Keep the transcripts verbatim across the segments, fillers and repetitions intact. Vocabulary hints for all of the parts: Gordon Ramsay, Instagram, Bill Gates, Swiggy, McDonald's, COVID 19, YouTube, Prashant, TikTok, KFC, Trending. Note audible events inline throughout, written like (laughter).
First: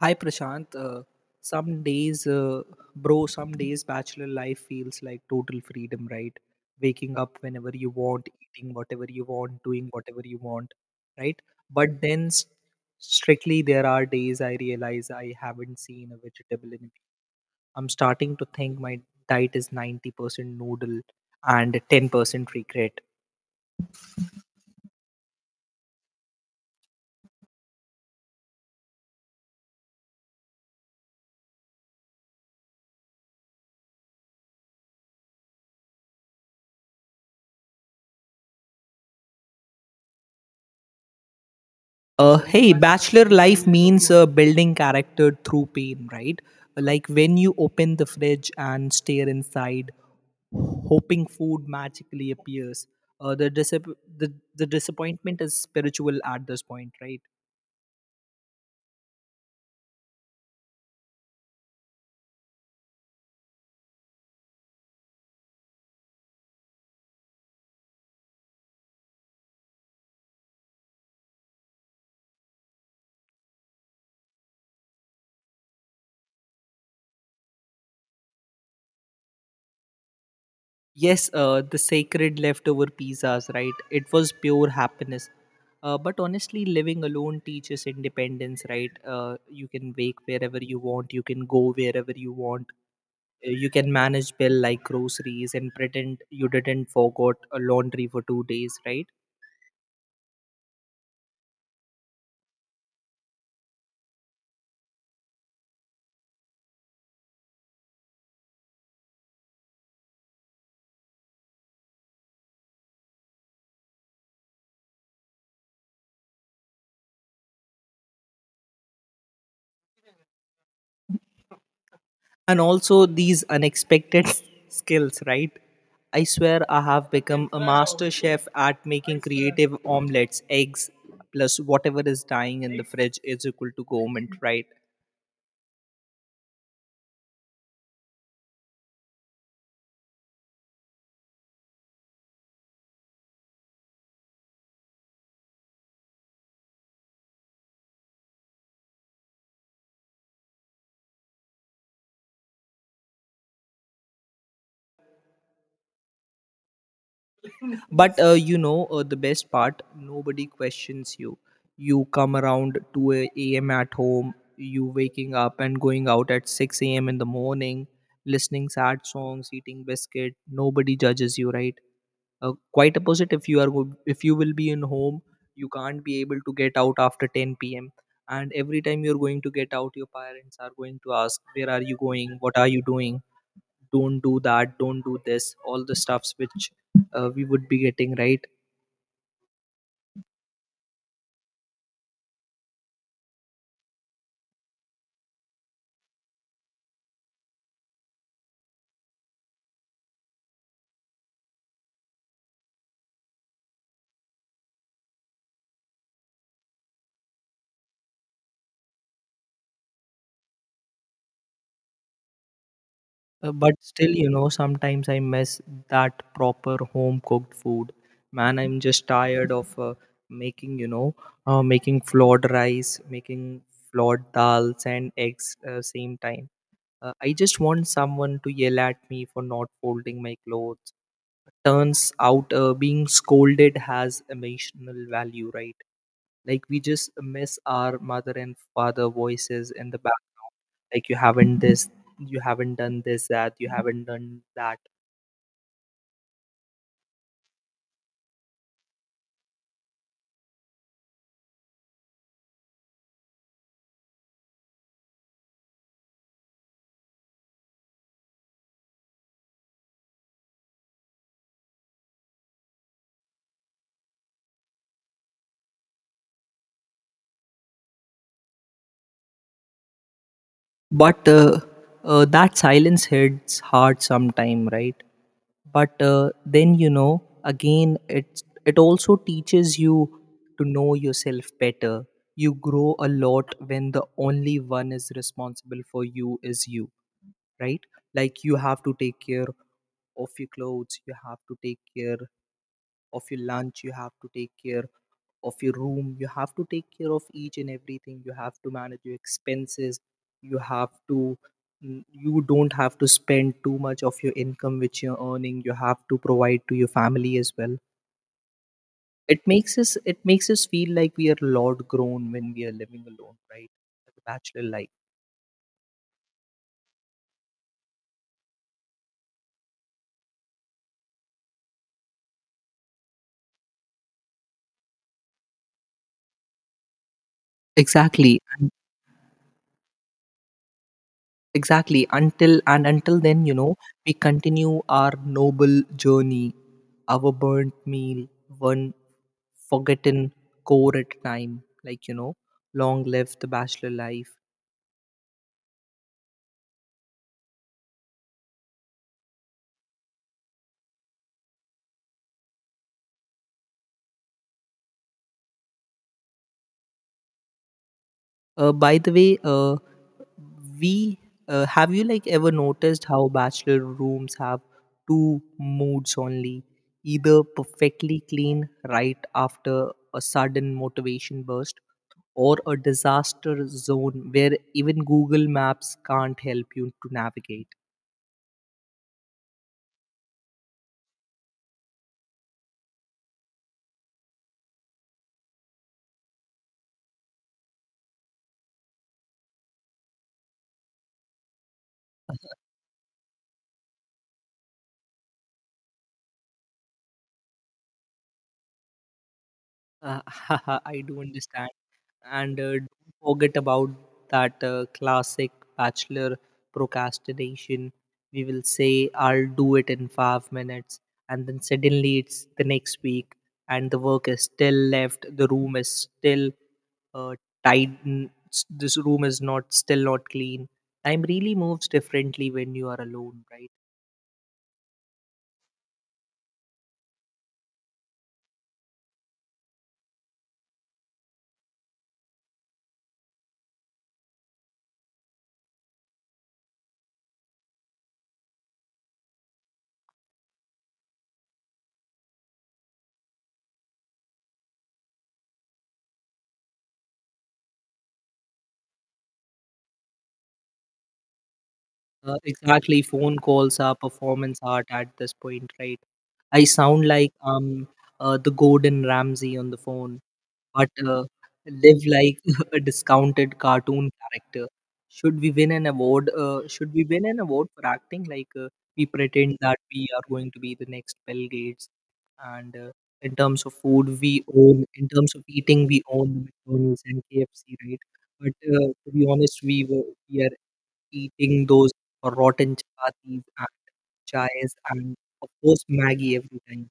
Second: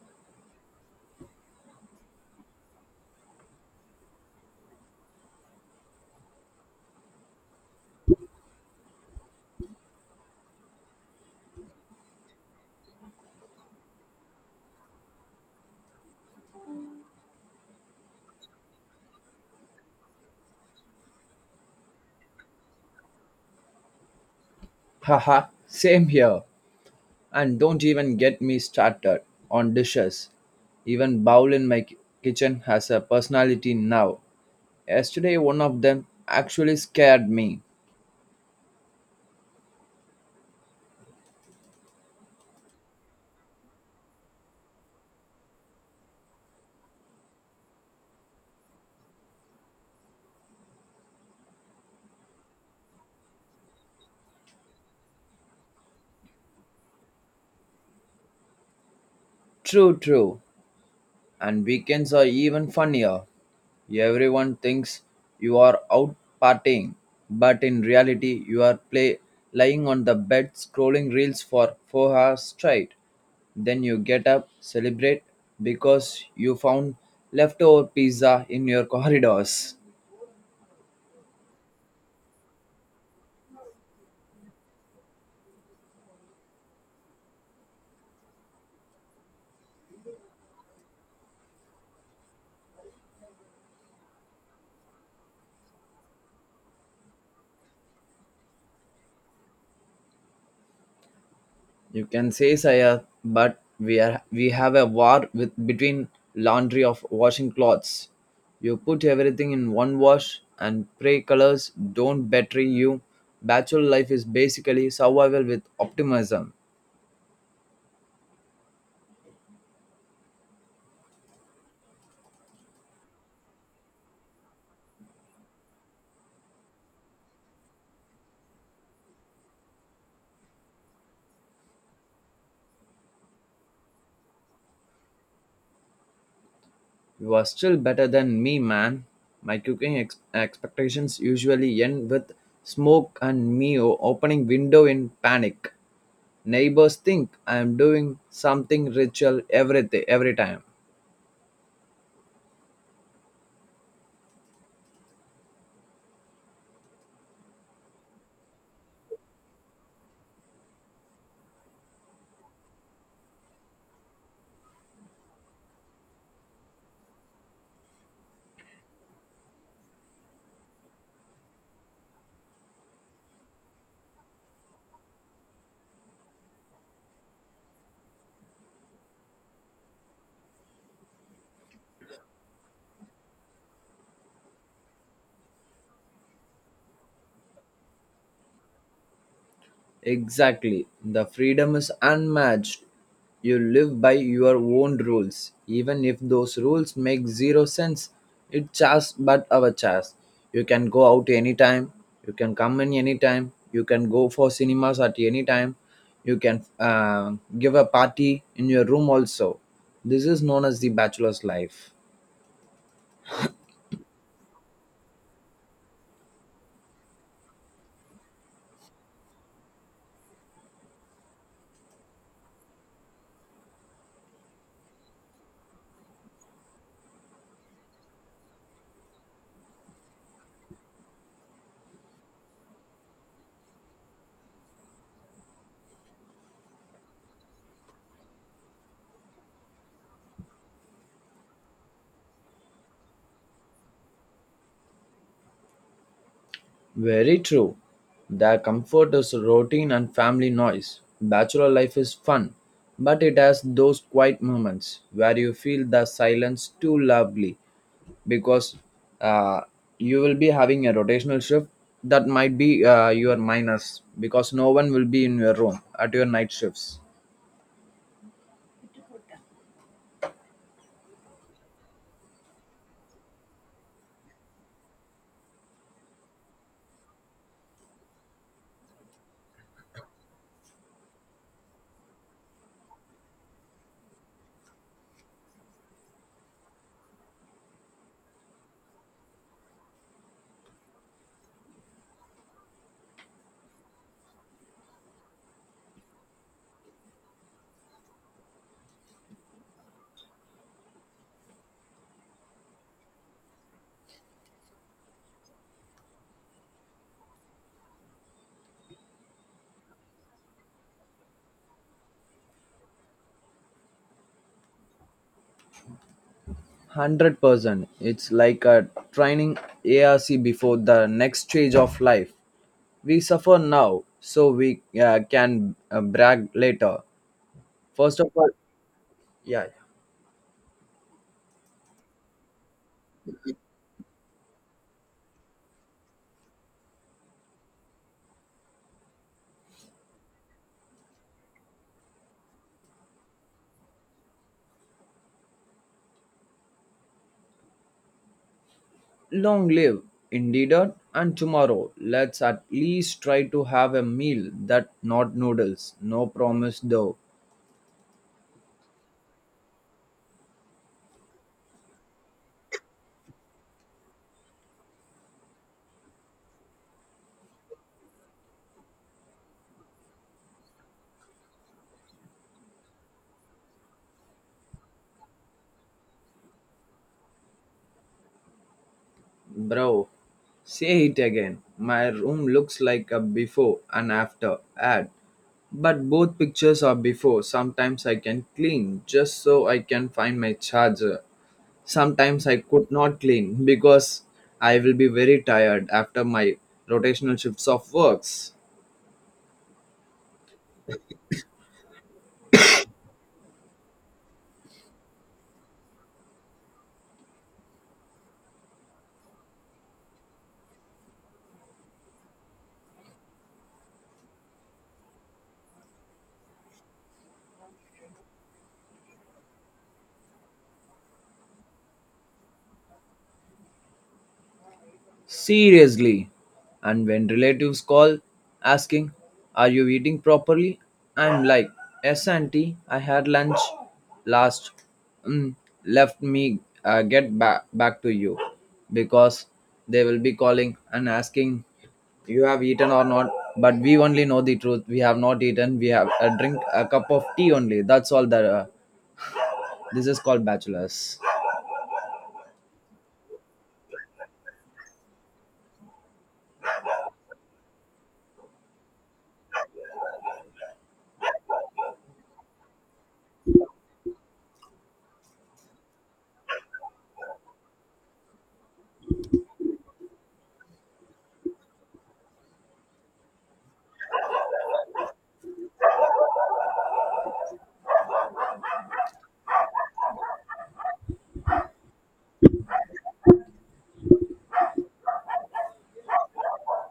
Hi Prashant. Uh, some days, uh, bro, some days bachelor life feels like total freedom, right? Waking up whenever you want, eating whatever you want, doing whatever you want, right? But then, s- strictly, there are days I realize I haven't seen a vegetable in a week. I'm starting to think my diet is ninety percent noodle and ten percent regret. Haha, same here. And don't even get me started on dishes. Even bowl in my ki- kitchen has a personality now. Yesterday, one of them actually scared me. Uh, hey, bachelor life means uh, building character through pain, right? Like when you open the fridge and stare inside, hoping food magically appears. Uh, the, disap- the the disappointment is spiritual at this point, right? True, true. And weekends are even funnier. Everyone thinks you are out partying, but in reality, you are play, lying on the bed scrolling reels for four hours straight. Then you get up, celebrate because you found leftover pizza in your (laughs) corridors. Yes, uh, the sacred leftover pizzas, right? It was pure happiness. Uh, but honestly, living alone teaches independence, right? Uh, you can wake wherever you want, you can go wherever you want, you can manage bill like groceries and pretend you didn't forgot a laundry for two days, right? You can say Saya, but we are we have a war with between laundry of washing clothes. You put everything in one wash and pray colors don't betray you. Bachelor life is basically survival with optimism. And also these unexpected (laughs) skills, right? I swear I have become a master chef at making creative omelets eggs plus whatever is dying in the fridge is equal to government, right? You are still better than me, man. My cooking ex- expectations usually end with smoke and me o- opening window in panic. Neighbors think I am doing something ritual every, every time. But uh, you know, uh, the best part, nobody questions you. You come around two a- a.m. at home, you waking up and going out at six a m in the morning, listening sad songs, eating biscuit. Nobody judges you, right? Uh, quite opposite. If you are, go- if you will be in home, you can't be able to get out after ten p m. And every time you're going to get out, your parents are going to ask, "Where are you going? What are you doing? Don't do that. Don't do this." All the stuffs which uh, we would be getting, right? Exactly. The freedom is unmatched. You live by your own rules. Even if those rules make zero sense, it's just but our choice. You can go out anytime. You can come in anytime. You can go for cinemas at any time. You can uh, give a party in your room also. This is known as the bachelor's life. Uh, but still, you know, sometimes I miss that proper home cooked food. Man, I'm just tired of uh, making, you know, uh, making flawed rice, making flawed dals and eggs uh, same time. Uh, I just want someone to yell at me for not folding my clothes. Turns out uh, being scolded has emotional value, right? Like we just miss our mother and father voices in the back, like you haven't this, you haven't done this, that you haven't done that. Very true. Their comfort is routine and family noise. Bachelor life is fun, but it has those quiet moments where you feel the silence too loudly because uh, you will be having a rotational shift that might be uh, your minus because no one will be in your room at your night shifts. But uh, uh, that silence hits hard sometime, right? But uh, then, you know, again it's it also teaches you to know yourself better. You grow a lot when the only one is responsible for you is you, right? Like you have to take care of your clothes, you have to take care of your lunch, you have to take care of your room, you have to take care of each and everything, you have to manage your expenses, you have to, mm, you don't have to spend too much of your income which you're earning, you have to provide to your family as well. It makes us it makes us feel like we are lord grown when we are living alone, right? Like a bachelor life. Hundred percent. It's like a training ARC before the next stage of life. We suffer now, so we uh, can uh, brag later. First of Exactly. all, yeah, yeah. Exactly. Until and until then, you know, we continue our noble journey, our burnt meal, one forgotten core at a time. Like, you know, long live the bachelor life. Long live indeed, and tomorrow let's at least try to have a meal that not noodles. No promise though. Uh, by the way, uh, we uh, have you like ever noticed how bachelor rooms have two moods only, either perfectly clean right after a sudden motivation burst, or a disaster zone where even Google Maps can't help you to navigate. Bro, say it again. My room looks like a before and after ad. But both pictures are before. Sometimes I can clean just so I can find my charger. Sometimes I could not clean because I will be very tired after my rotational shifts of works. Uh, (laughs) I do understand. And uh, don't forget about that uh, classic bachelor procrastination. We will say, I'll do it in five minutes. And then suddenly it's the next week, and the work is still left. The room is still uh, tight. n- s- This room is not still not clean. Time really moves differently when you are alone, right? Seriously. And when relatives call asking, "Are you eating properly?" I'm like, "Yes, auntie, I had lunch last. Mm, left me uh, get back, back to you," because they will be calling and asking you have eaten or not, but we only know the truth. We have not eaten, we have a drink, a cup of tea only, that's all that uh, this is called bachelors. Uh, exactly, phone calls are performance art at this point, right? I sound like um uh, the Gordon Ramsay on the phone, but uh, live like (laughs) a discounted cartoon character. Should we win an award? Uh, should we win an award for acting? Like uh, we pretend that we are going to be the next Bill Gates, and uh, in terms of food, we own. In terms of eating, we own the McDonald's and K F C, right? But uh, to be honest, we were we are eating those rotten chapatis and chais and of course Maggie every time.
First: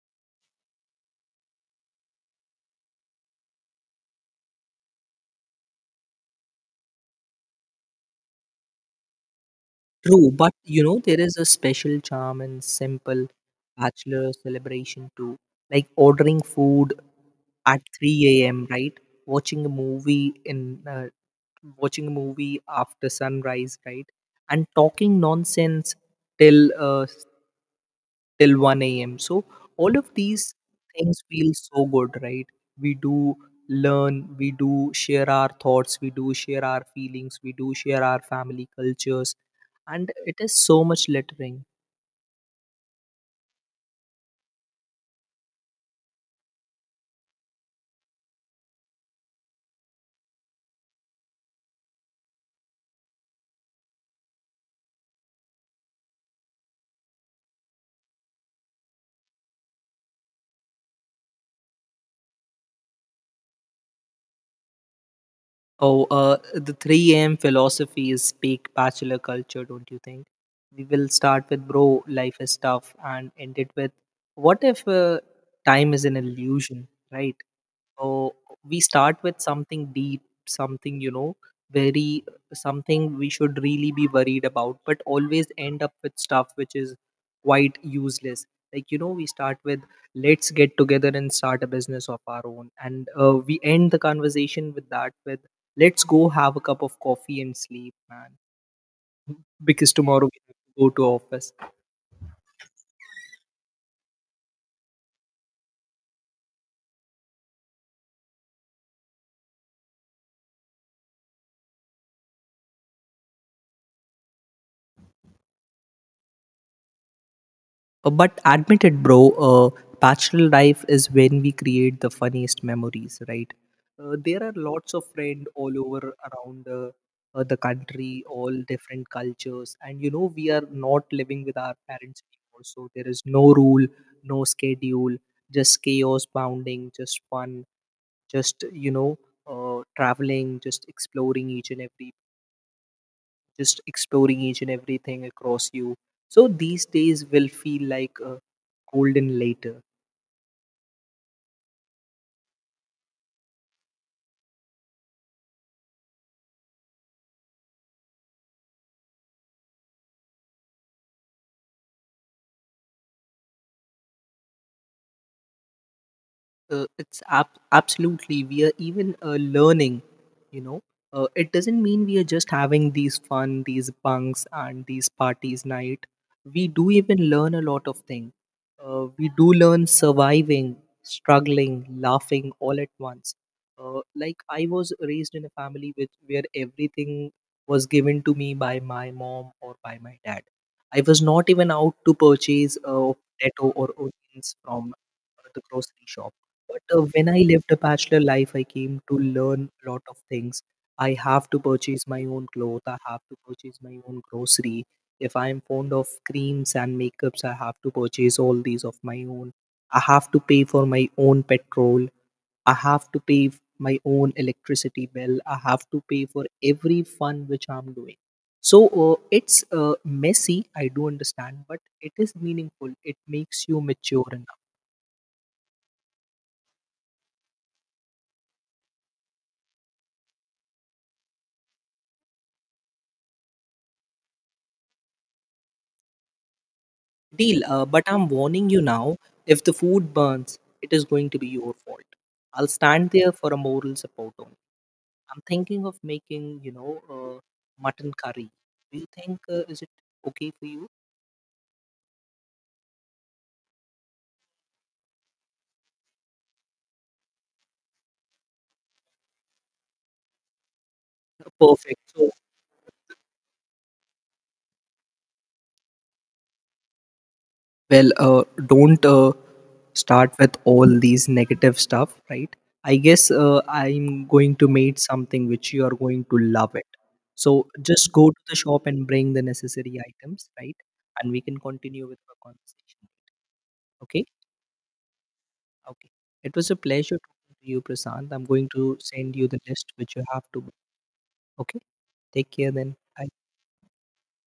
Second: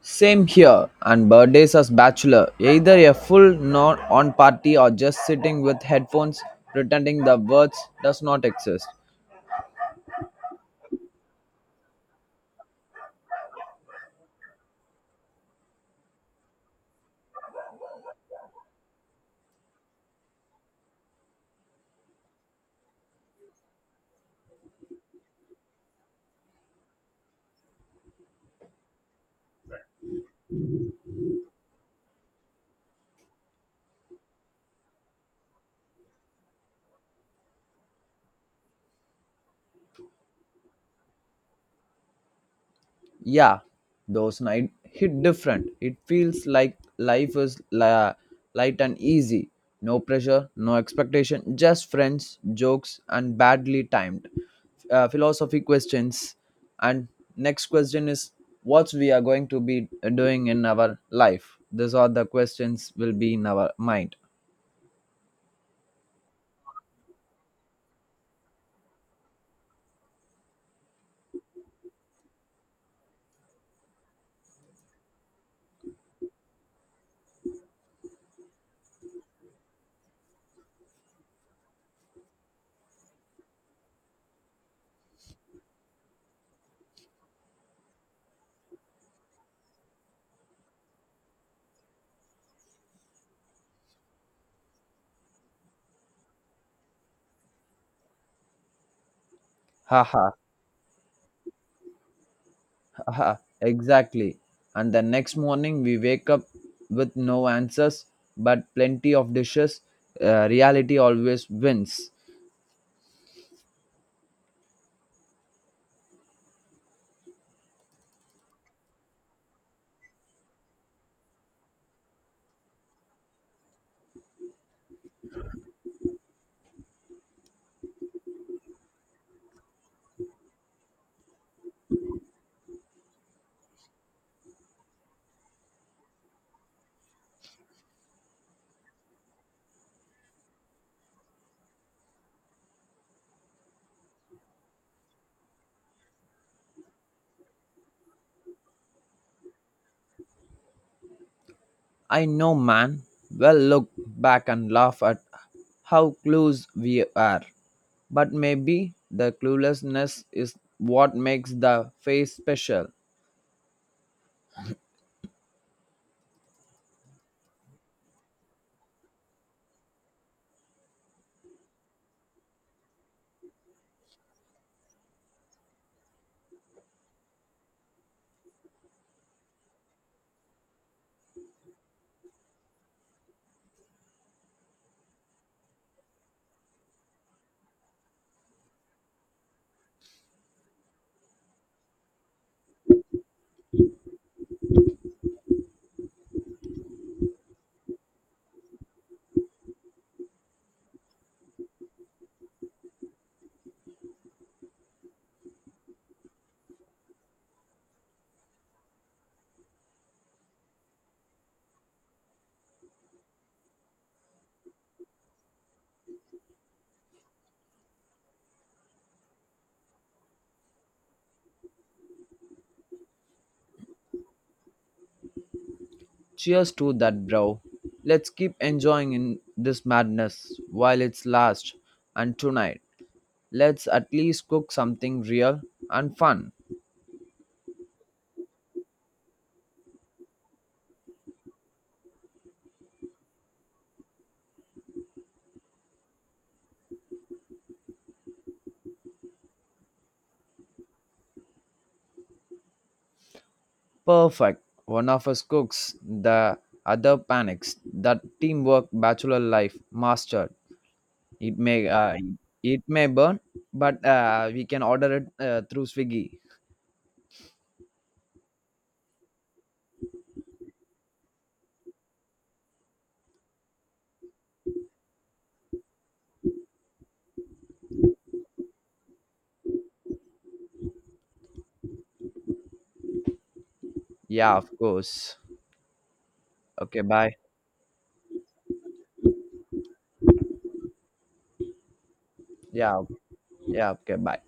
Same here, and birthdays as bachelor, either a full non on party or just sitting with headphones pretending the words does not exist. True, but you know there is a special charm in simple bachelor celebration too, like ordering food at three a m. Right, watching a movie in uh, watching a movie after sunrise. Right, and talking nonsense till uh, till one a m. So all of these things feel so good, right? We do learn, we do share our thoughts, we do share our feelings, we do share our family cultures, and it is so much lettering. Yeah, those night hit different. It feels like life is la- light and easy. No pressure, no expectation, just friends, jokes, and badly timed uh, philosophy questions. And next question is what we are going to be doing in our life. These are the questions will be in our mind. Oh, uh, the three a m philosophy is peak bachelor culture, don't you think? We will start with bro, life is tough, and end it with what if uh, time is an illusion, right? So we start with something deep, something, you know, very, something we should really be worried about, but always end up with stuff which is quite useless. Like, you know, we start with let's get together and start a business of our own. And uh, we end the conversation with that, with let's go have a cup of coffee and sleep, man, because Haha. tomorrow we have to go to office. Aha, exactly. And the next morning we wake up with no answers but plenty of dishes. Uh, reality always wins. Uh, But admit it, bro, uh, bachelor life is when we create the funniest memories, right? Uh, there are lots of friends all over around the, uh, the country, all different cultures. And, you know, we are not living with our parents anymore. So there is no rule, no schedule, just chaos bounding, just fun, just, you know, uh, traveling, just exploring each and every just exploring each and everything across you, so these days will feel like uh, golden later. I know, man. Well, look back and laugh at how clueless we are. But maybe the cluelessness is what makes the face special. Uh, it's ab- absolutely, we are even uh, learning, you know, uh, it doesn't mean we are just having these fun, these bunks and these parties night, we do even learn a lot of things. Uh, we do learn surviving, struggling, laughing, all at once. Uh, like I was raised in a family with where everything was given to me by my mom or by my dad. I was not even out to purchase uh, potato or onions from uh, the grocery shop. But uh, when I lived a bachelor life, I came to learn a lot of things. I have to purchase my own clothes. I have to purchase my own grocery. If I am fond of creams and makeups, I have to purchase all these of my own. I have to pay for my own petrol. I have to pay f- my own electricity bill. I have to pay for every fun which I'm doing. So uh, it's uh, messy, I do understand, but it is meaningful. It makes you mature. Cheers to that, bro. Let's keep enjoying in this madness while it's last. And tonight, let's at least cook something real and fun. Deal, uh, but I'm warning you now, if the food burns, it is going to be your fault. I'll stand there for a moral support only. I'm thinking of making, you know, uh, mutton curry. Do you think uh, is it okay for you? Perfect. One of us cooks, the other panics. That teamwork bachelor life mastered. It may Perfect. uh, So, it may burn, but uh, we can order it uh, through Swiggy. well, uh, don't uh, start with all these negative stuff, right? I guess uh, I'm going to make something which you are going to love it. So just go to the shop and bring the necessary items, right? And we can continue with our conversation. Okay, Yeah, of course. okay. It was a Okay, pleasure bye. talking to you, Prasant. I'm going to send you the list which you have to. Okay, take care then. Yeah, Bye. yeah, okay, bye.